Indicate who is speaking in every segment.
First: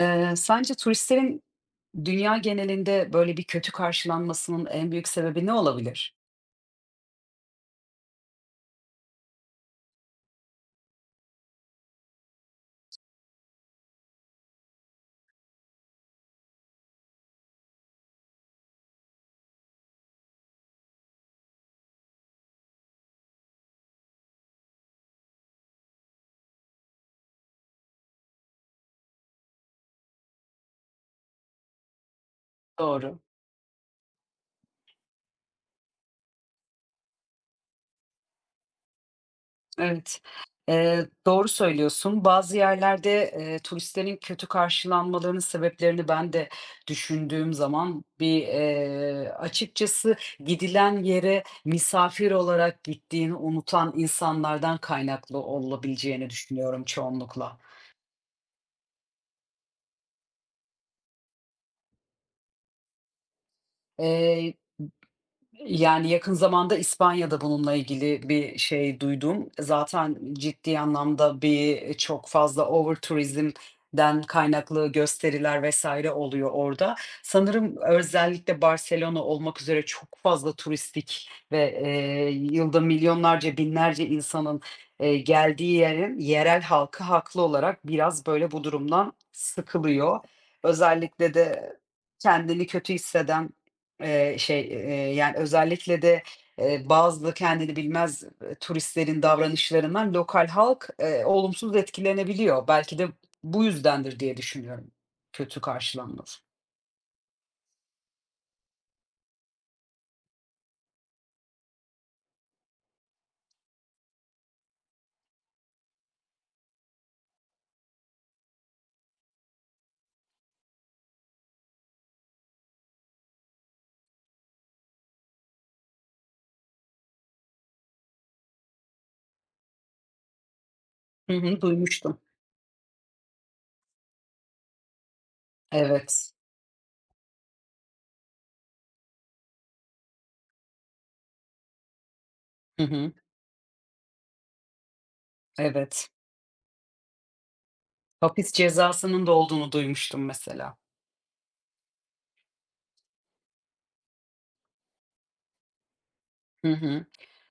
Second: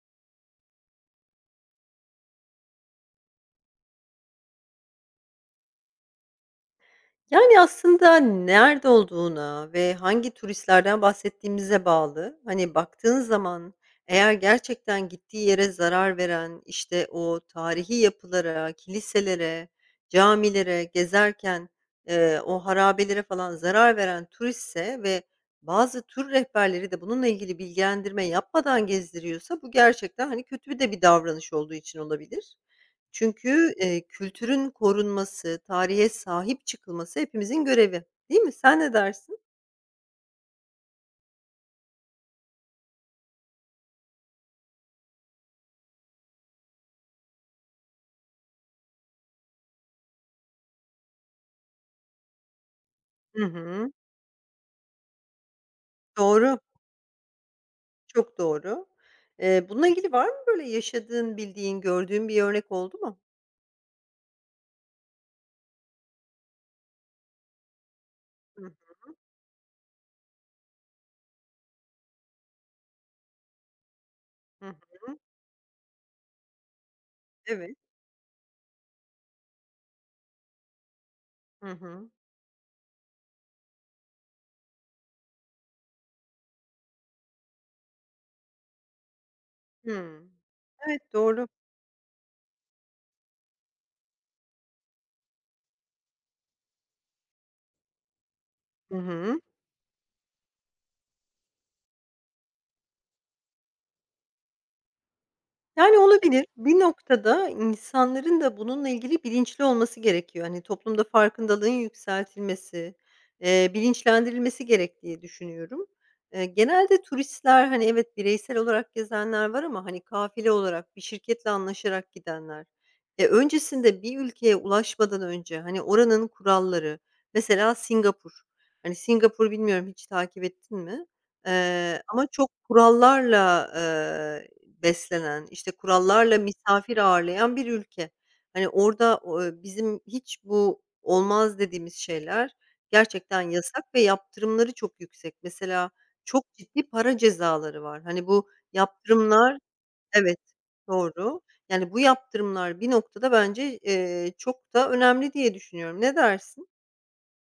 Speaker 1: Sence turistlerin dünya genelinde böyle bir kötü karşılanmasının en büyük sebebi ne olabilir?
Speaker 2: Yani, aslında nerede olduğuna ve hangi turistlerden bahsettiğimize bağlı. Hani, baktığın zaman eğer gerçekten gittiği yere zarar veren, işte, o tarihi yapılara, kiliselere, camilere gezerken, o harabelere falan zarar veren turistse ve bazı tur rehberleri de bununla ilgili bilgilendirme yapmadan gezdiriyorsa bu gerçekten, hani, kötü de bir davranış olduğu için olabilir.
Speaker 1: Doğru.
Speaker 2: Çünkü, kültürün korunması, tarihe sahip çıkılması hepimizin görevi, değil mi? Sen ne dersin?
Speaker 1: Evet, doğru söylüyorsun. Bazı yerlerde, turistlerin kötü karşılanmalarının sebeplerini ben de düşündüğüm zaman açıkçası gidilen yere misafir olarak gittiğini
Speaker 2: Hı hı.
Speaker 1: unutan insanlardan kaynaklı olabileceğini
Speaker 2: Doğru,
Speaker 1: düşünüyorum çoğunlukla.
Speaker 2: çok doğru. Bununla ilgili var mı böyle yaşadığın, bildiğin, gördüğün bir örnek oldu mu?
Speaker 1: Eee Yani, yakın zamanda İspanya'da bununla ilgili bir
Speaker 2: Hı hı.
Speaker 1: şey duydum. Zaten ciddi anlamda çok fazla over turizmden
Speaker 2: Hı.
Speaker 1: kaynaklı gösteriler vesaire oluyor orada. Sanırım
Speaker 2: Evet.
Speaker 1: özellikle Barcelona olmak üzere çok fazla turistik
Speaker 2: Hı
Speaker 1: ve,
Speaker 2: hı.
Speaker 1: yılda milyonlarca, binlerce insanın, geldiği yerin yerel halkı haklı olarak biraz, böyle, bu durumdan sıkılıyor.
Speaker 2: Hımm. Evet,
Speaker 1: Özellikle
Speaker 2: doğru.
Speaker 1: de kendini kötü hisseden yani, özellikle de, bazı kendini bilmez,
Speaker 2: Hı
Speaker 1: turistlerin
Speaker 2: hı.
Speaker 1: davranışlarından lokal halk, olumsuz etkilenebiliyor. Belki de bu yüzdendir diye düşünüyorum, kötü
Speaker 2: Yani,
Speaker 1: karşılanması.
Speaker 2: olabilir. Bir noktada insanların da bununla ilgili bilinçli olması gerekiyor. Hani, toplumda farkındalığın yükseltilmesi, bilinçlendirilmesi gerek diye düşünüyorum. Genelde turistler, hani, evet, bireysel olarak gezenler var ama, hani, kafile olarak bir şirketle anlaşarak gidenler. E, öncesinde bir ülkeye ulaşmadan önce, hani, oranın kuralları, mesela Singapur. Hani, Singapur bilmiyorum hiç takip ettin mi?
Speaker 1: Hı hı, duymuştum.
Speaker 2: Ama çok kurallarla, beslenen, işte,
Speaker 1: Evet.
Speaker 2: kurallarla misafir ağırlayan bir ülke. Hani, orada, bizim hiç bu olmaz dediğimiz şeyler
Speaker 1: Hı hı,
Speaker 2: gerçekten yasak ve yaptırımları çok yüksek. Mesela
Speaker 1: evet.
Speaker 2: çok ciddi para cezaları var. Hani, bu
Speaker 1: Hapis cezasının da
Speaker 2: yaptırımlar.
Speaker 1: olduğunu duymuştum
Speaker 2: Evet,
Speaker 1: mesela.
Speaker 2: doğru. Yani, bu yaptırımlar bir noktada bence, çok da önemli diye düşünüyorum. Ne dersin?
Speaker 1: Hı hı.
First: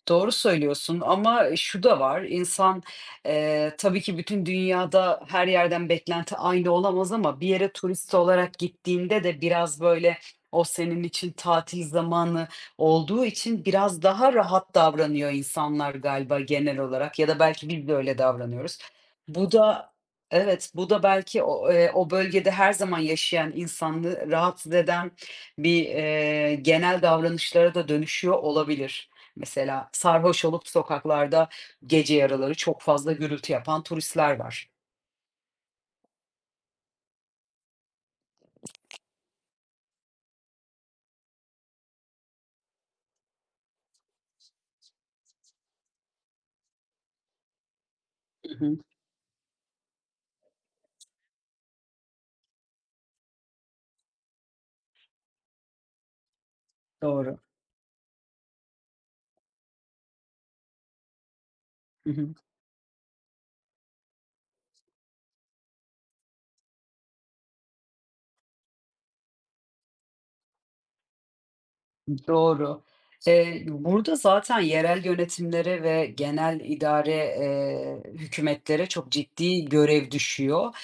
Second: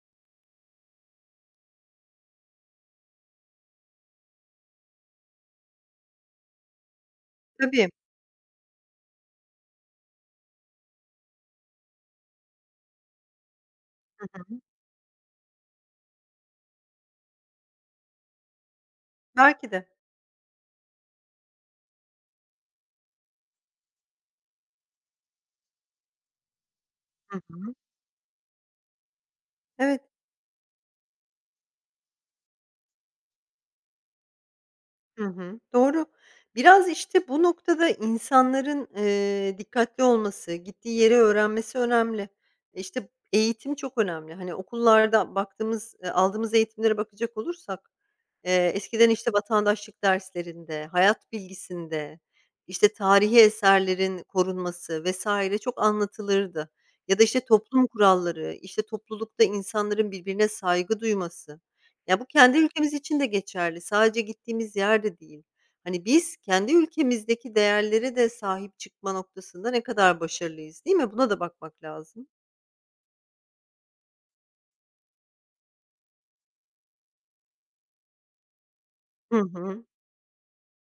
Speaker 1: Doğru söylüyorsun ama şu da var, insan, tabii ki bütün dünyada her yerden beklenti aynı olamaz ama bir yere
Speaker 2: Tabii.
Speaker 1: turist olarak gittiğinde de biraz, böyle, o senin için tatil zamanı olduğu için biraz
Speaker 2: Hı
Speaker 1: daha
Speaker 2: hı.
Speaker 1: rahat davranıyor insanlar galiba genel olarak ya da belki biz de öyle davranıyoruz. Bu
Speaker 2: Belki de.
Speaker 1: da Evet, bu da belki o, o bölgede her zaman yaşayan insanı rahatsız eden genel
Speaker 2: Hı hı.
Speaker 1: davranışlara da dönüşüyor olabilir. Mesela
Speaker 2: Evet.
Speaker 1: sarhoş olup sokaklarda gece yaraları çok fazla gürültü yapan turistler var.
Speaker 2: Hı hı. Doğru. Biraz, işte, bu noktada insanların, dikkatli olması, gittiği yeri öğrenmesi önemli. İşte, eğitim çok önemli. Hani, okullarda baktığımız, aldığımız eğitimlere bakacak olursak,
Speaker 1: Hı hı.
Speaker 2: eskiden, işte, vatandaşlık derslerinde, hayat bilgisinde, işte, tarihi eserlerin korunması vesaire çok anlatılırdı ya da,
Speaker 1: Doğru.
Speaker 2: işte, toplum kuralları, işte, toplulukta insanların birbirine saygı duyması.
Speaker 1: Hı
Speaker 2: Ya, bu
Speaker 1: hı.
Speaker 2: kendi ülkemiz için de geçerli. Sadece gittiğimiz yerde değil. Hani, biz kendi ülkemizdeki değerlere de sahip çıkma noktasında ne kadar başarılıyız, değil mi? Buna da bakmak lazım.
Speaker 1: Doğru. Burada zaten yerel yönetimlere ve genel idare, hükümetlere çok
Speaker 2: Hı
Speaker 1: ciddi
Speaker 2: hı.
Speaker 1: görev düşüyor.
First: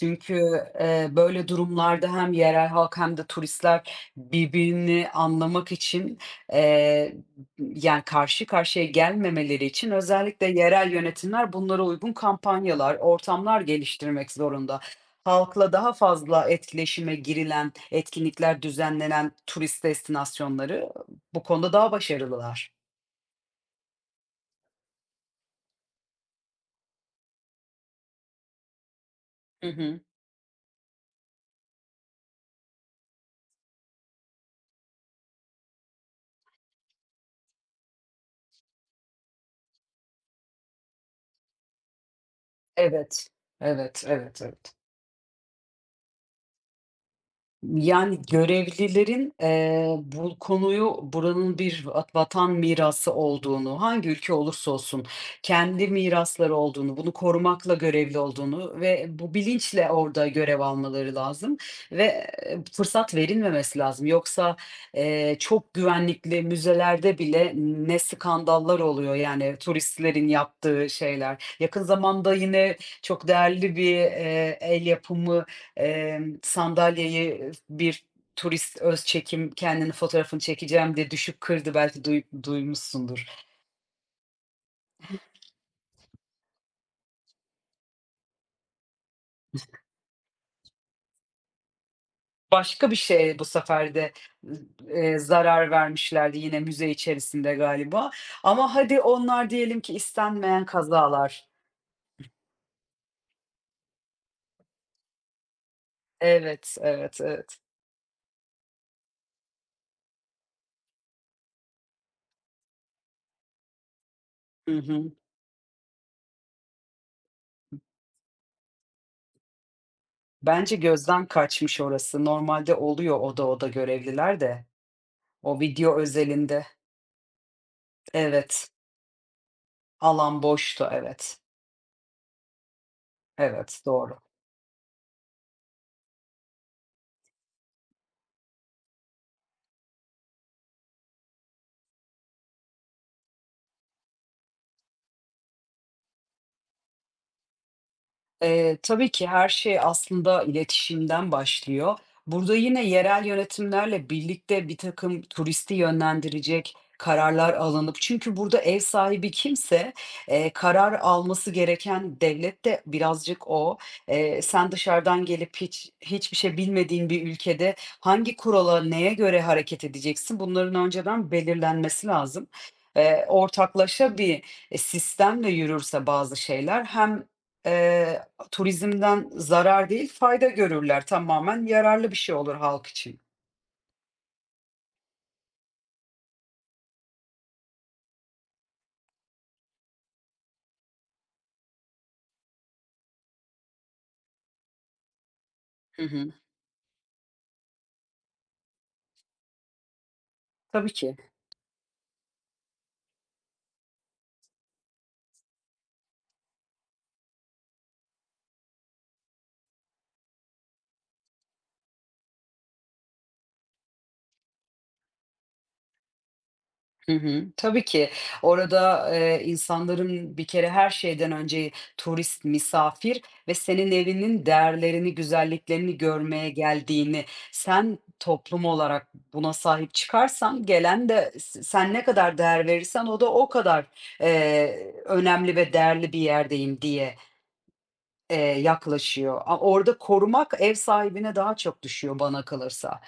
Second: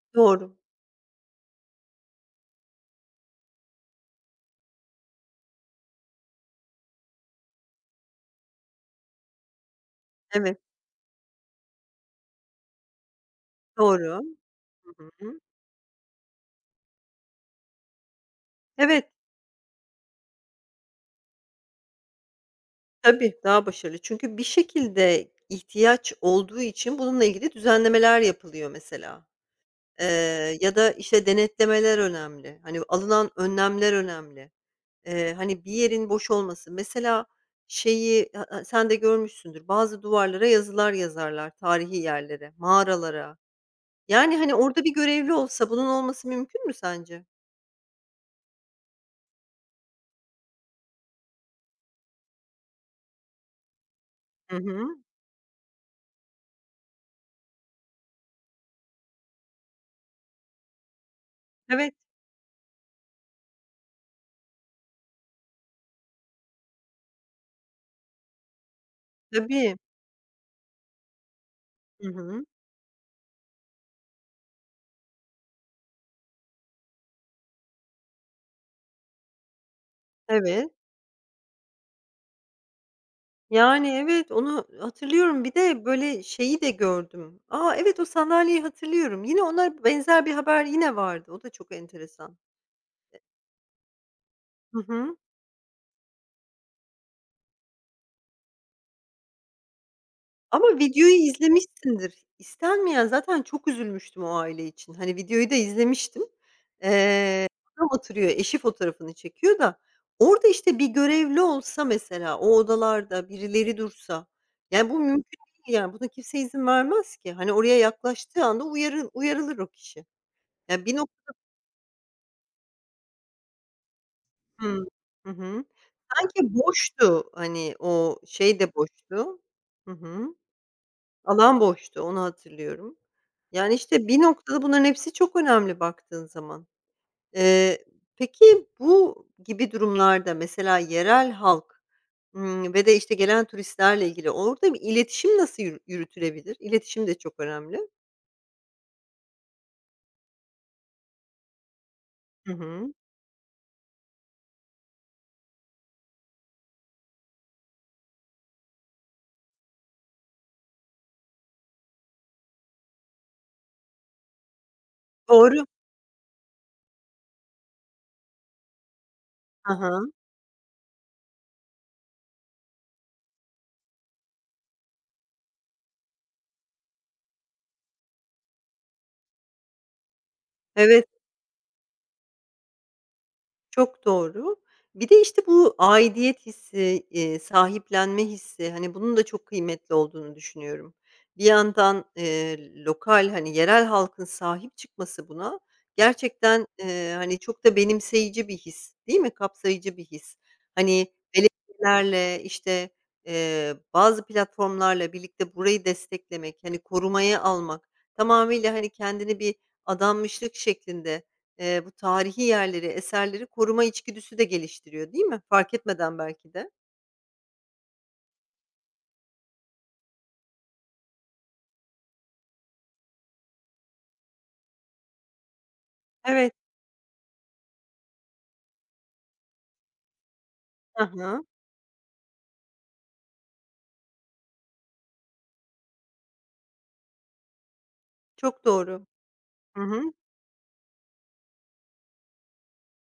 Speaker 1: Çünkü,
Speaker 2: Doğru.
Speaker 1: böyle durumlarda hem yerel halk hem de turistler birbirini anlamak için, eee, yani, karşı karşıya gelmemeleri için özellikle
Speaker 2: Evet,
Speaker 1: yerel yönetimler bunlara uygun kampanyalar, ortamlar
Speaker 2: doğru.
Speaker 1: geliştirmek zorunda
Speaker 2: Hı hı.
Speaker 1: halkla daha fazla etkileşime girilen, etkinlikler
Speaker 2: Evet,
Speaker 1: düzenlenen turist destinasyonları bu konuda daha başarılılar.
Speaker 2: tabii, daha başarılı. Çünkü bir şekilde ihtiyaç olduğu için bununla ilgili düzenlemeler yapılıyor mesela.
Speaker 1: Hı hı.
Speaker 2: Ya da, işte, denetlemeler önemli. Hani, alınan önlemler önemli. Hani, bir yerin boş olması mesela şeyi, ha ha sen de görmüşsündür, bazı duvarlara yazılar yazarlar tarihi yerlere,
Speaker 1: Evet.
Speaker 2: mağaralara.
Speaker 1: Evet,
Speaker 2: Yani,
Speaker 1: evet,
Speaker 2: hani,
Speaker 1: evet.
Speaker 2: orada bir görevli olsa bunun olması mümkün mü sence?
Speaker 1: Yani, görevlilerin, bu konuyu buranın bir vatan mirası olduğunu, hangi ülke
Speaker 2: Hı
Speaker 1: olursa
Speaker 2: hı.
Speaker 1: olsun kendi mirasları olduğunu, bunu korumakla görevli olduğunu ve bu bilinçle orada görev almaları lazım
Speaker 2: Evet,
Speaker 1: ve, fırsat verilmemesi lazım. Yoksa, çok güvenlikli müzelerde bile ne skandallar oluyor, yani,
Speaker 2: tabii.
Speaker 1: turistlerin yaptığı şeyler. Yakın
Speaker 2: Hı
Speaker 1: zamanda
Speaker 2: hı.
Speaker 1: yine çok değerli bir, el yapımı sandalyeyi bir turist öz çekim kendini fotoğrafını
Speaker 2: Evet.
Speaker 1: çekeceğim diye düşüp kırdı, belki duymuşsundur.
Speaker 2: Yani, evet, onu hatırlıyorum. Bir de, böyle, şeyi de gördüm. A, evet, o sandalyeyi hatırlıyorum. Yine ona benzer bir haber yine vardı. O da çok enteresan.
Speaker 1: Başka bir şeye bu sefer de,
Speaker 2: Hı hı.
Speaker 1: zarar vermişlerdi yine müze içerisinde galiba ama hadi onlar diyelim ki istenmeyen
Speaker 2: Ama videoyu
Speaker 1: kazalar.
Speaker 2: izlemişsindir. İstenmeyen zaten çok üzülmüştüm o aile için. Hani, videoyu da izlemiştim.
Speaker 1: Evet, evet,
Speaker 2: Eee,
Speaker 1: evet.
Speaker 2: adam oturuyor, eşi fotoğrafını çekiyor da orada, işte, bir görevli olsa mesela, o odalarda birileri dursa,
Speaker 1: Hı
Speaker 2: yani, bu
Speaker 1: hı.
Speaker 2: mümkün değil, yani, buna kimse izin vermez ki. Hani, oraya yaklaştığı anda uyarı uyarılır o kişi.
Speaker 1: Bence
Speaker 2: Yani bir nok
Speaker 1: gözden kaçmış orası. Normalde oluyor oda görevliler de.
Speaker 2: Hı
Speaker 1: O
Speaker 2: hı.
Speaker 1: video
Speaker 2: Sanki
Speaker 1: özelinde.
Speaker 2: boştu, hani, o şey
Speaker 1: Evet,
Speaker 2: de boştu. Hı hı.
Speaker 1: alan boştu. Evet,
Speaker 2: Alan boştu, onu hatırlıyorum. Yani,
Speaker 1: evet,
Speaker 2: işte,
Speaker 1: doğru.
Speaker 2: bir noktada bunların hepsi çok önemli baktığın zaman. Eee, peki bu gibi durumlarda mesela yerel halk, ve de, işte, gelen turistlerle ilgili orada bir iletişim nasıl yürütülebilir? İletişim de çok önemli.
Speaker 1: Tabii ki her şey aslında iletişimden başlıyor.
Speaker 2: Hı
Speaker 1: Burada yine
Speaker 2: hı.
Speaker 1: yerel yönetimlerle birlikte bir takım turisti yönlendirecek kararlar alınıp çünkü burada ev sahibi kimse, karar alması gereken devlet de birazcık o. Sen dışarıdan gelip
Speaker 2: Doğru.
Speaker 1: hiçbir şey bilmediğin bir ülkede hangi kurala, neye göre
Speaker 2: Hı
Speaker 1: hareket
Speaker 2: hı.
Speaker 1: edeceksin, bunların önceden belirlenmesi lazım. Ortaklaşa sistemle yürürse bazı şeyler hem, eee Turizmden zarar değil, fayda görürler.
Speaker 2: Evet.
Speaker 1: Tamamen yararlı bir şey olur halk için.
Speaker 2: Çok doğru. Bir de, işte, bu aidiyet hissi, sahiplenme hissi, hani, bunun da çok kıymetli olduğunu düşünüyorum. Bir yandan, lokal, hani, yerel halkın sahip çıkması buna
Speaker 1: Hı hı.
Speaker 2: gerçekten, hani, çok da benimseyici bir his, değil mi? Kapsayıcı bir his.
Speaker 1: Tabii
Speaker 2: Hani,
Speaker 1: ki.
Speaker 2: belediyelerle, işte, bazı platformlarla birlikte burayı desteklemek, hani, korumaya almak, tamamıyla, hani, kendini bir adanmışlık şeklinde. Bu tarihi yerleri, eserleri koruma içgüdüsü de geliştiriyor, değil mi? Fark etmeden belki de.
Speaker 1: Hı hı. Tabii ki orada, insanların bir kere her şeyden önce turist, misafir ve senin evinin değerlerini, güzelliklerini görmeye
Speaker 2: Evet.
Speaker 1: geldiğini, sen toplum olarak buna sahip çıkarsan
Speaker 2: Hı
Speaker 1: gelen de
Speaker 2: hı.
Speaker 1: sen ne kadar değer verirsen o da o kadar, önemli ve değerli bir yerdeyim diye
Speaker 2: Çok doğru.
Speaker 1: yaklaşıyor. A
Speaker 2: Hı
Speaker 1: orada
Speaker 2: hı.
Speaker 1: korumak ev sahibine daha çok düşüyor bana kalırsa.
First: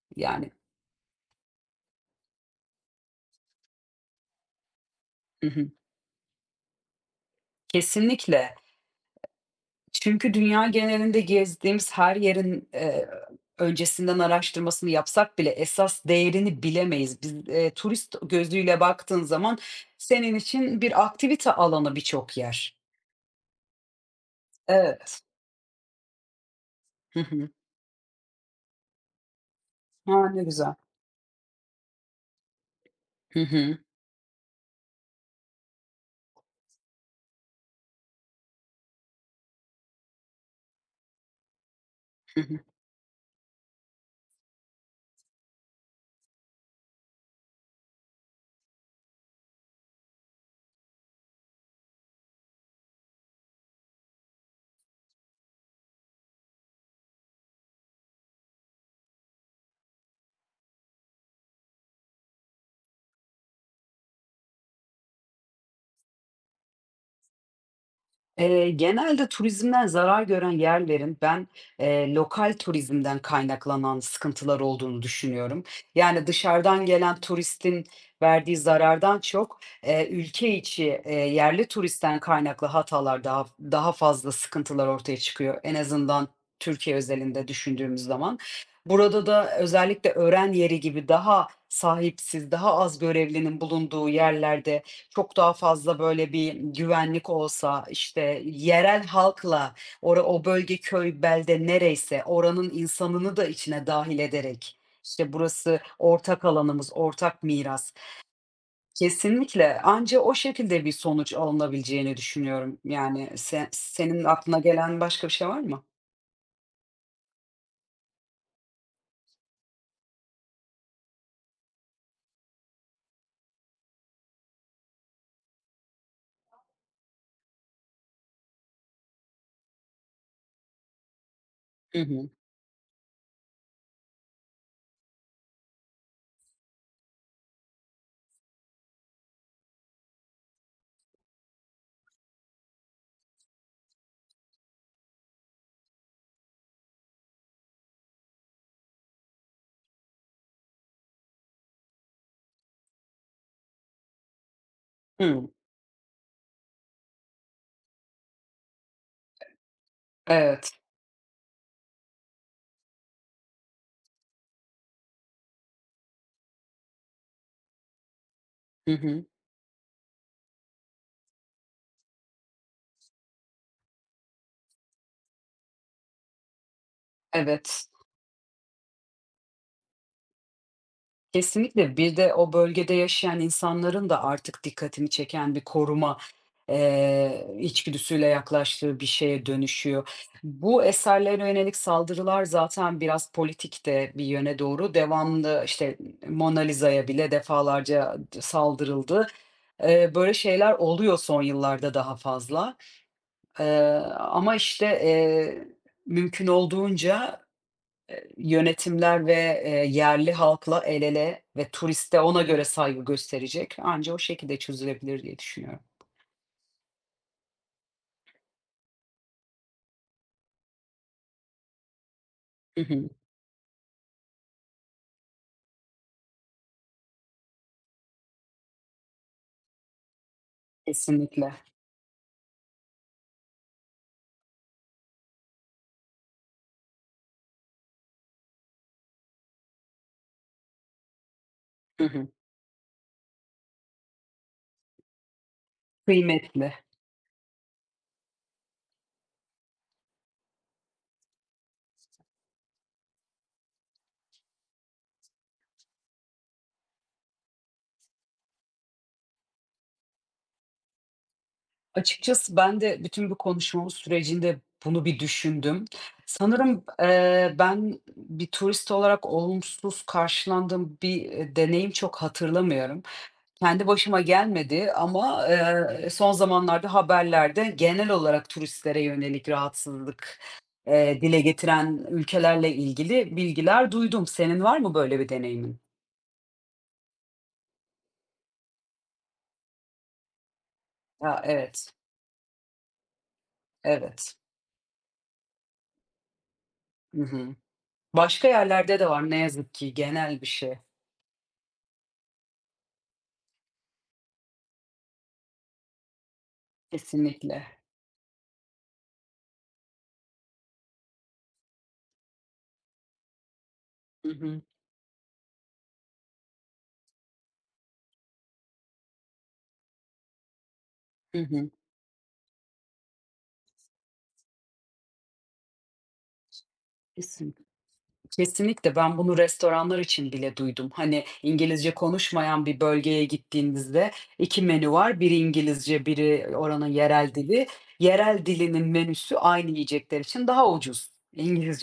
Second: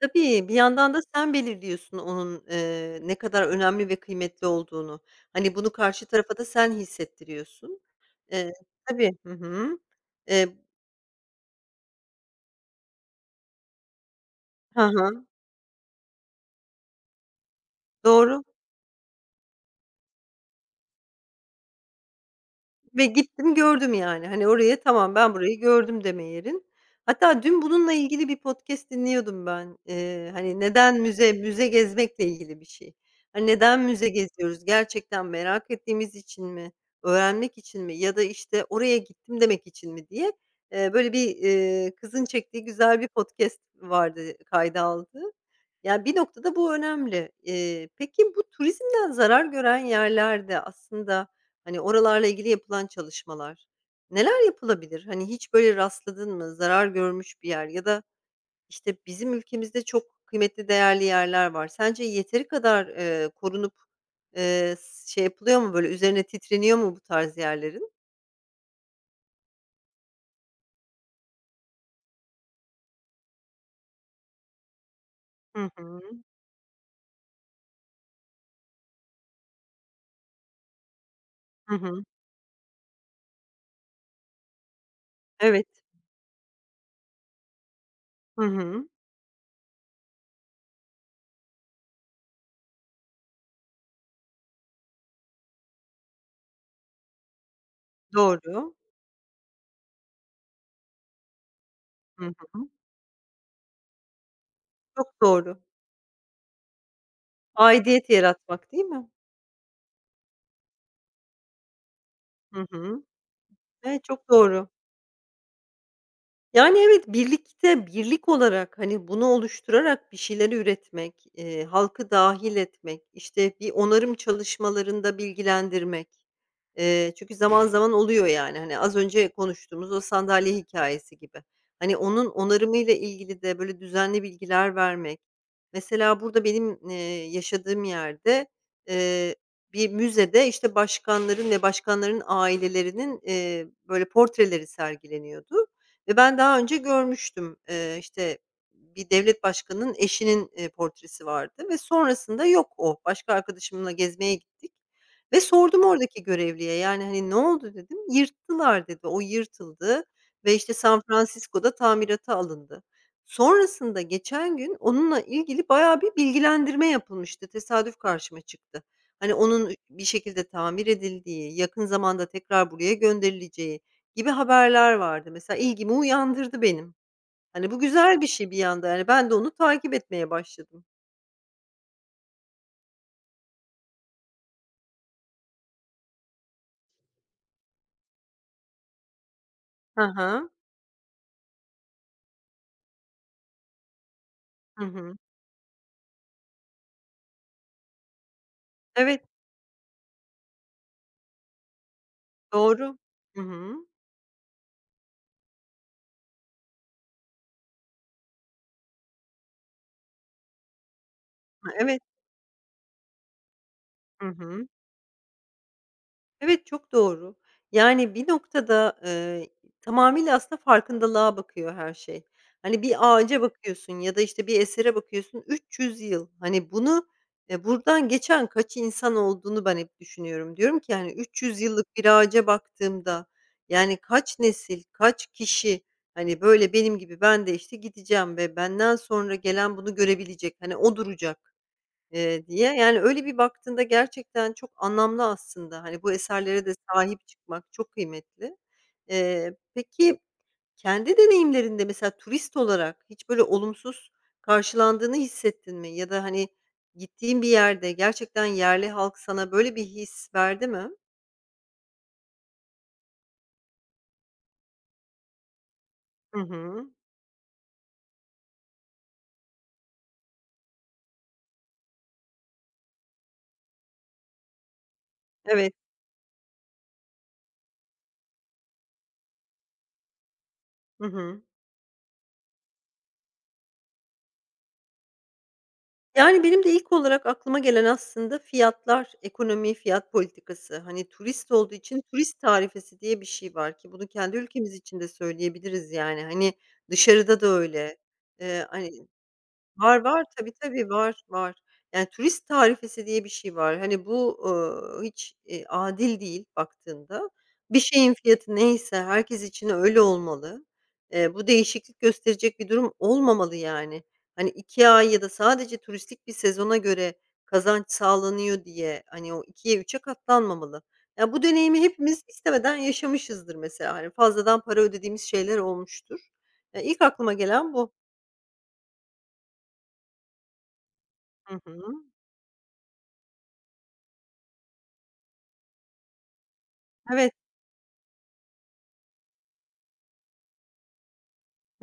Speaker 2: Tabii,
Speaker 1: Yani
Speaker 2: bir yandan da sen belirliyorsun onun, ne kadar önemli ve kıymetli olduğunu.
Speaker 1: Hı
Speaker 2: Hani,
Speaker 1: hı.
Speaker 2: bunu karşı tarafa da sen hissettiriyorsun. Eee
Speaker 1: Kesinlikle.
Speaker 2: Tabii. Hı hı.
Speaker 1: Çünkü
Speaker 2: Eee
Speaker 1: dünya genelinde gezdiğimiz her yerin, öncesinden
Speaker 2: Hı
Speaker 1: araştırmasını
Speaker 2: hı.
Speaker 1: yapsak bile esas değerini bilemeyiz. Biz, turist
Speaker 2: Doğru.
Speaker 1: gözüyle baktığın zaman senin için bir aktivite alanı birçok yer.
Speaker 2: Ve gittim gördüm yani. Hani orayı tamam
Speaker 1: Evet.
Speaker 2: ben burayı gördüm deme yerin.
Speaker 1: Hı
Speaker 2: Hatta
Speaker 1: hı.
Speaker 2: dün bununla ilgili bir podcast dinliyordum ben.
Speaker 1: A, ne
Speaker 2: Hani
Speaker 1: güzel.
Speaker 2: neden müze müze gezmekle ilgili bir şey.
Speaker 1: Hı
Speaker 2: Hani
Speaker 1: hı.
Speaker 2: neden müze geziyoruz? Gerçekten merak ettiğimiz için mi? Öğrenmek için mi? Ya da işte oraya gittim demek için mi diye. Kızın
Speaker 1: Hı hı.
Speaker 2: çektiği güzel bir podcast vardı kayda aldı yani bir noktada bu önemli. Peki bu turizmden zarar gören yerlerde aslında. Hani, oralarla ilgili yapılan çalışmalar. Neler yapılabilir? Hani, hiç böyle rastladın mı? Zarar görmüş bir yer ya da, işte, bizim ülkemizde çok kıymetli, değerli yerler var. Sence yeteri kadar, korunup, eee, şey yapılıyor mu, böyle, üzerine titreniyor mu bu tarz yerlerin?
Speaker 1: Genelde turizmden zarar gören yerlerin ben, lokal turizmden kaynaklanan sıkıntılar olduğunu düşünüyorum.
Speaker 2: Hı hı.
Speaker 1: Yani dışarıdan gelen turistin verdiği zarardan çok, ülke içi, yerli
Speaker 2: Hı hı.
Speaker 1: turistten kaynaklı hatalar daha fazla sıkıntılar ortaya çıkıyor.
Speaker 2: Evet.
Speaker 1: En azından Türkiye özelinde düşündüğümüz zaman.
Speaker 2: Hı hı.
Speaker 1: Burada da özellikle öğren yeri gibi daha sahipsiz, daha az görevlinin bulunduğu yerlerde çok daha fazla böyle bir güvenlik olsa, işte
Speaker 2: Doğru.
Speaker 1: yerel halkla ora o bölge, köy, belde nereyse
Speaker 2: Hı hı.
Speaker 1: oranın insanını da içine dâhil ederek,
Speaker 2: Çok
Speaker 1: işte
Speaker 2: doğru.
Speaker 1: burası ortak alanımız, ortak miras.
Speaker 2: Aidiyet yaratmak, değil mi?
Speaker 1: Kesinlikle anca o şekilde bir sonuç alınabileceğini
Speaker 2: Hı
Speaker 1: düşünüyorum.
Speaker 2: hı.
Speaker 1: Yani
Speaker 2: Evet,
Speaker 1: senin
Speaker 2: çok
Speaker 1: aklına
Speaker 2: doğru.
Speaker 1: gelen başka bir şey var mı?
Speaker 2: Yani, evet, birlikte, birlik olarak, hani, bunu oluşturarak bir şeyleri üretmek, halkı dahil etmek, işte, bir onarım çalışmalarında bilgilendirmek. Çünkü zaman zaman oluyor, yani, hani, az önce konuştuğumuz o sandalye hikayesi gibi. Hani,
Speaker 1: Hı
Speaker 2: onun
Speaker 1: hı.
Speaker 2: onarımıyla ilgili de böyle düzenli bilgiler vermek. Mesela burada benim, yaşadığım yerde, eee, bir müzede, işte, başkanların ve başkanların ailelerinin, böyle portreleri sergileniyordu. Ve ben daha önce görmüştüm. İşte, bir devlet başkanının eşinin, portresi vardı ve sonrasında yok o. Başka arkadaşımla gezmeye gittik ve
Speaker 1: Hıı.
Speaker 2: sordum oradaki görevliye, yani, hani, "Ne oldu?" dedim. "Yırttılar." dedi. O yırtıldı ve,
Speaker 1: Evet.
Speaker 2: işte, San Francisco'da tamirata alındı. Sonrasında geçen gün onunla ilgili bayağı bir bilgilendirme yapılmıştı. Tesadüf karşıma çıktı.
Speaker 1: Hı hı.
Speaker 2: Hani, onun bir şekilde tamir edildiği, yakın zamanda tekrar buraya gönderileceği gibi haberler vardı. Mesela ilgimi uyandırdı benim. Hani, bu
Speaker 1: Evet.
Speaker 2: güzel bir şey bir yanda, yani, ben de onu takip etmeye başladım.
Speaker 1: Kesinlikle. Bir de o bölgede yaşayan insanların da artık dikkatini çeken bir koruma, içgüdüsüyle yaklaştığı bir şeye
Speaker 2: Hı
Speaker 1: dönüşüyor.
Speaker 2: hı.
Speaker 1: Bu eserlere yönelik saldırılar zaten biraz politik de bir yöne
Speaker 2: Hı
Speaker 1: doğru
Speaker 2: hı.
Speaker 1: devamlı, işte, Mona Lisa'ya bile defalarca
Speaker 2: Evet,
Speaker 1: saldırıldı. Böyle şeyler oluyor son yıllarda daha fazla.
Speaker 2: doğru. Hı hı.
Speaker 1: Eee, ama, işte, eee, mümkün olduğunca Yönetimler ve, yerli halkla el ele ve
Speaker 2: Ha, evet.
Speaker 1: turiste ona göre saygı gösterecek. Anca o
Speaker 2: Hı
Speaker 1: şekilde
Speaker 2: hı.
Speaker 1: çözülebilir diye düşünüyorum.
Speaker 2: Evet, çok doğru. Yani bir noktada, tamamıyla aslında farkındalığa bakıyor her şey. Hani,
Speaker 1: Hı
Speaker 2: bir
Speaker 1: hı.
Speaker 2: ağaca bakıyorsun ya da, işte, bir esere bakıyorsun, 300 yıl. Hani, bunu, buradan geçen kaç insan olduğunu ben hep düşünüyorum. Diyorum ki, hani,
Speaker 1: Kesinlikle.
Speaker 2: 300 yıllık bir ağaca baktığımda, yani, kaç nesil, kaç kişi, hani, böyle benim gibi ben de, işte, gideceğim ve benden sonra gelen bunu görebilecek, hani, o duracak.
Speaker 1: Hı hı.
Speaker 2: Diye, yani, öyle bir baktığında gerçekten çok anlamlı aslında. Hani, bu eserlere
Speaker 1: Kıymetli.
Speaker 2: de sahip çıkmak çok kıymetli. Peki kendi deneyimlerinde mesela turist olarak hiç böyle olumsuz karşılandığını hissettin mi? Ya da, hani, gittiğin bir yerde gerçekten yerli halk sana böyle bir his verdi mi?
Speaker 1: Açıkçası ben de bütün bu konuşmamız sürecinde bunu bir düşündüm.
Speaker 2: Hı
Speaker 1: Sanırım,
Speaker 2: hı.
Speaker 1: ben bir turist olarak olumsuz karşılandığım bir, deneyim çok hatırlamıyorum. Kendi başıma gelmedi ama,
Speaker 2: Evet.
Speaker 1: son zamanlarda haberlerde genel olarak turistlere yönelik rahatsızlık,
Speaker 2: Hı
Speaker 1: dile
Speaker 2: hı.
Speaker 1: getiren ülkelerle ilgili bilgiler duydum. Senin var mı böyle bir deneyimin?
Speaker 2: Yani, benim de ilk olarak aklıma gelen aslında fiyatlar, ekonomi, fiyat politikası. Hani,
Speaker 1: Ya,
Speaker 2: turist olduğu
Speaker 1: evet,
Speaker 2: için turist tarifesi diye bir şey var ki bunu
Speaker 1: evet.
Speaker 2: kendi ülkemiz için de söyleyebiliriz, yani. Hani,
Speaker 1: Hı
Speaker 2: dışarıda da
Speaker 1: hı.
Speaker 2: öyle.
Speaker 1: Başka
Speaker 2: Eee, hani
Speaker 1: yerlerde de var ne yazık ki
Speaker 2: Var, var.
Speaker 1: genel bir
Speaker 2: Tabii,
Speaker 1: şey.
Speaker 2: tabii. Var, var. Yani, turist tarifesi diye bir şey var. Hani, bu, hiç, adil değil baktığında.
Speaker 1: Kesinlikle.
Speaker 2: Bir şeyin fiyatı neyse herkes için öyle olmalı. Bu değişiklik gösterecek bir durum olmamalı, yani.
Speaker 1: Hı
Speaker 2: Hani,
Speaker 1: hı.
Speaker 2: 2 ay ya da sadece turistik bir sezona göre kazanç sağlanıyor diye, hani, o ikiye üçe katlanmamalı. Ya,
Speaker 1: Hı
Speaker 2: bu
Speaker 1: hı.
Speaker 2: deneyimi hepimiz istemeden yaşamışızdır mesela. Hani, fazladan para ödediğimiz şeyler olmuştur. Ya, ilk aklıma
Speaker 1: Kesin
Speaker 2: gelen bu.
Speaker 1: Kesinlikle ben bunu restoranlar için bile duydum. Hani,
Speaker 2: Hı
Speaker 1: İngilizce
Speaker 2: hı.
Speaker 1: konuşmayan bir bölgeye gittiğinizde 2 menü var. Biri İngilizce, biri oranın
Speaker 2: Evet.
Speaker 1: yerel dili. Yerel dilinin menüsü aynı yiyecekler için daha ucuz.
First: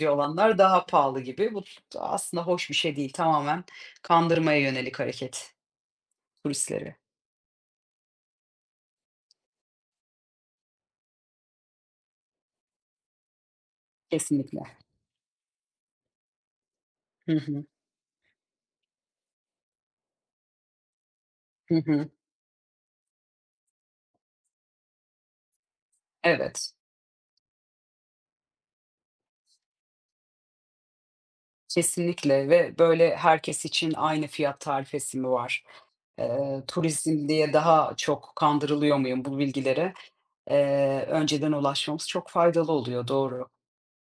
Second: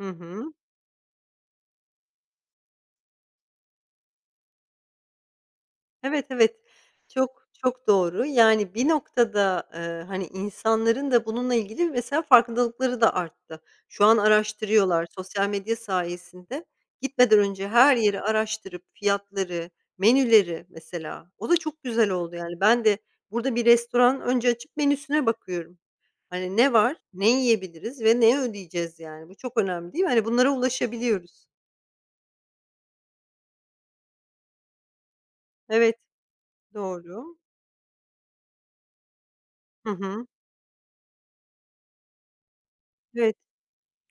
Speaker 2: Hı hı.
Speaker 1: olanlar daha pahalı gibi. Bu aslında hoş bir şey değil. Tamamen kandırmaya yönelik hareket
Speaker 2: Evet, evet.
Speaker 1: turistleri.
Speaker 2: Çok, çok doğru. Yani bir noktada, hani, insanların da bununla ilgili mesela farkındalıkları da arttı. Şu an
Speaker 1: Kesinlikle.
Speaker 2: araştırıyorlar sosyal medya sayesinde.
Speaker 1: Hı
Speaker 2: Gitmeden
Speaker 1: hı.
Speaker 2: önce her yeri araştırıp fiyatları, menüleri mesela o da
Speaker 1: Hı
Speaker 2: çok
Speaker 1: hı.
Speaker 2: güzel oldu yani. Ben de burada bir restoran önce açıp menüsüne bakıyorum. Hani,
Speaker 1: Evet.
Speaker 2: ne var, ne yiyebiliriz ve ne ödeyeceğiz yani? Bu çok önemli değil mi? Hani, bunlara ulaşabiliyoruz.
Speaker 1: Kesinlikle ve böyle herkes için aynı fiyat tarifesi mi var?
Speaker 2: Evet,
Speaker 1: Turizm
Speaker 2: doğru.
Speaker 1: diye daha çok kandırılıyor muyum bu
Speaker 2: Hı
Speaker 1: bilgilere?
Speaker 2: hı.
Speaker 1: Önceden ulaşmamız çok faydalı oluyor.
Speaker 2: Evet.
Speaker 1: Doğru.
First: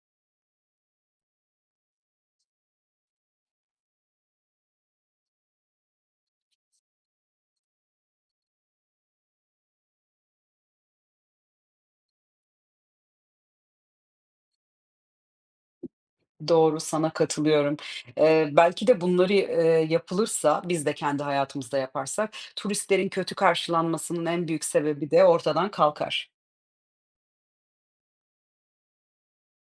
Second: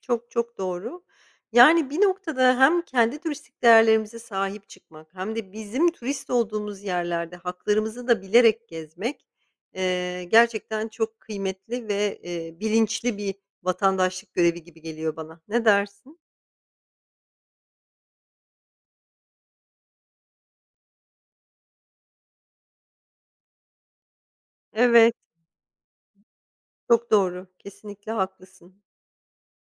Speaker 2: Çok, çok doğru. Yani, bir noktada hem kendi turistik değerlerimize sahip çıkmak hem de bizim turist olduğumuz yerlerde haklarımızı da bilerek gezmek, gerçekten çok kıymetli ve, bilinçli bir vatandaşlık görevi gibi geliyor bana. Ne dersin?
Speaker 1: Doğru, sana katılıyorum. Belki de bunları, yapılırsa, biz de kendi hayatımızda yaparsak turistlerin kötü karşılanmasının en büyük sebebi
Speaker 2: Evet,
Speaker 1: de ortadan kalkar.
Speaker 2: çok doğru. Kesinlikle haklısın.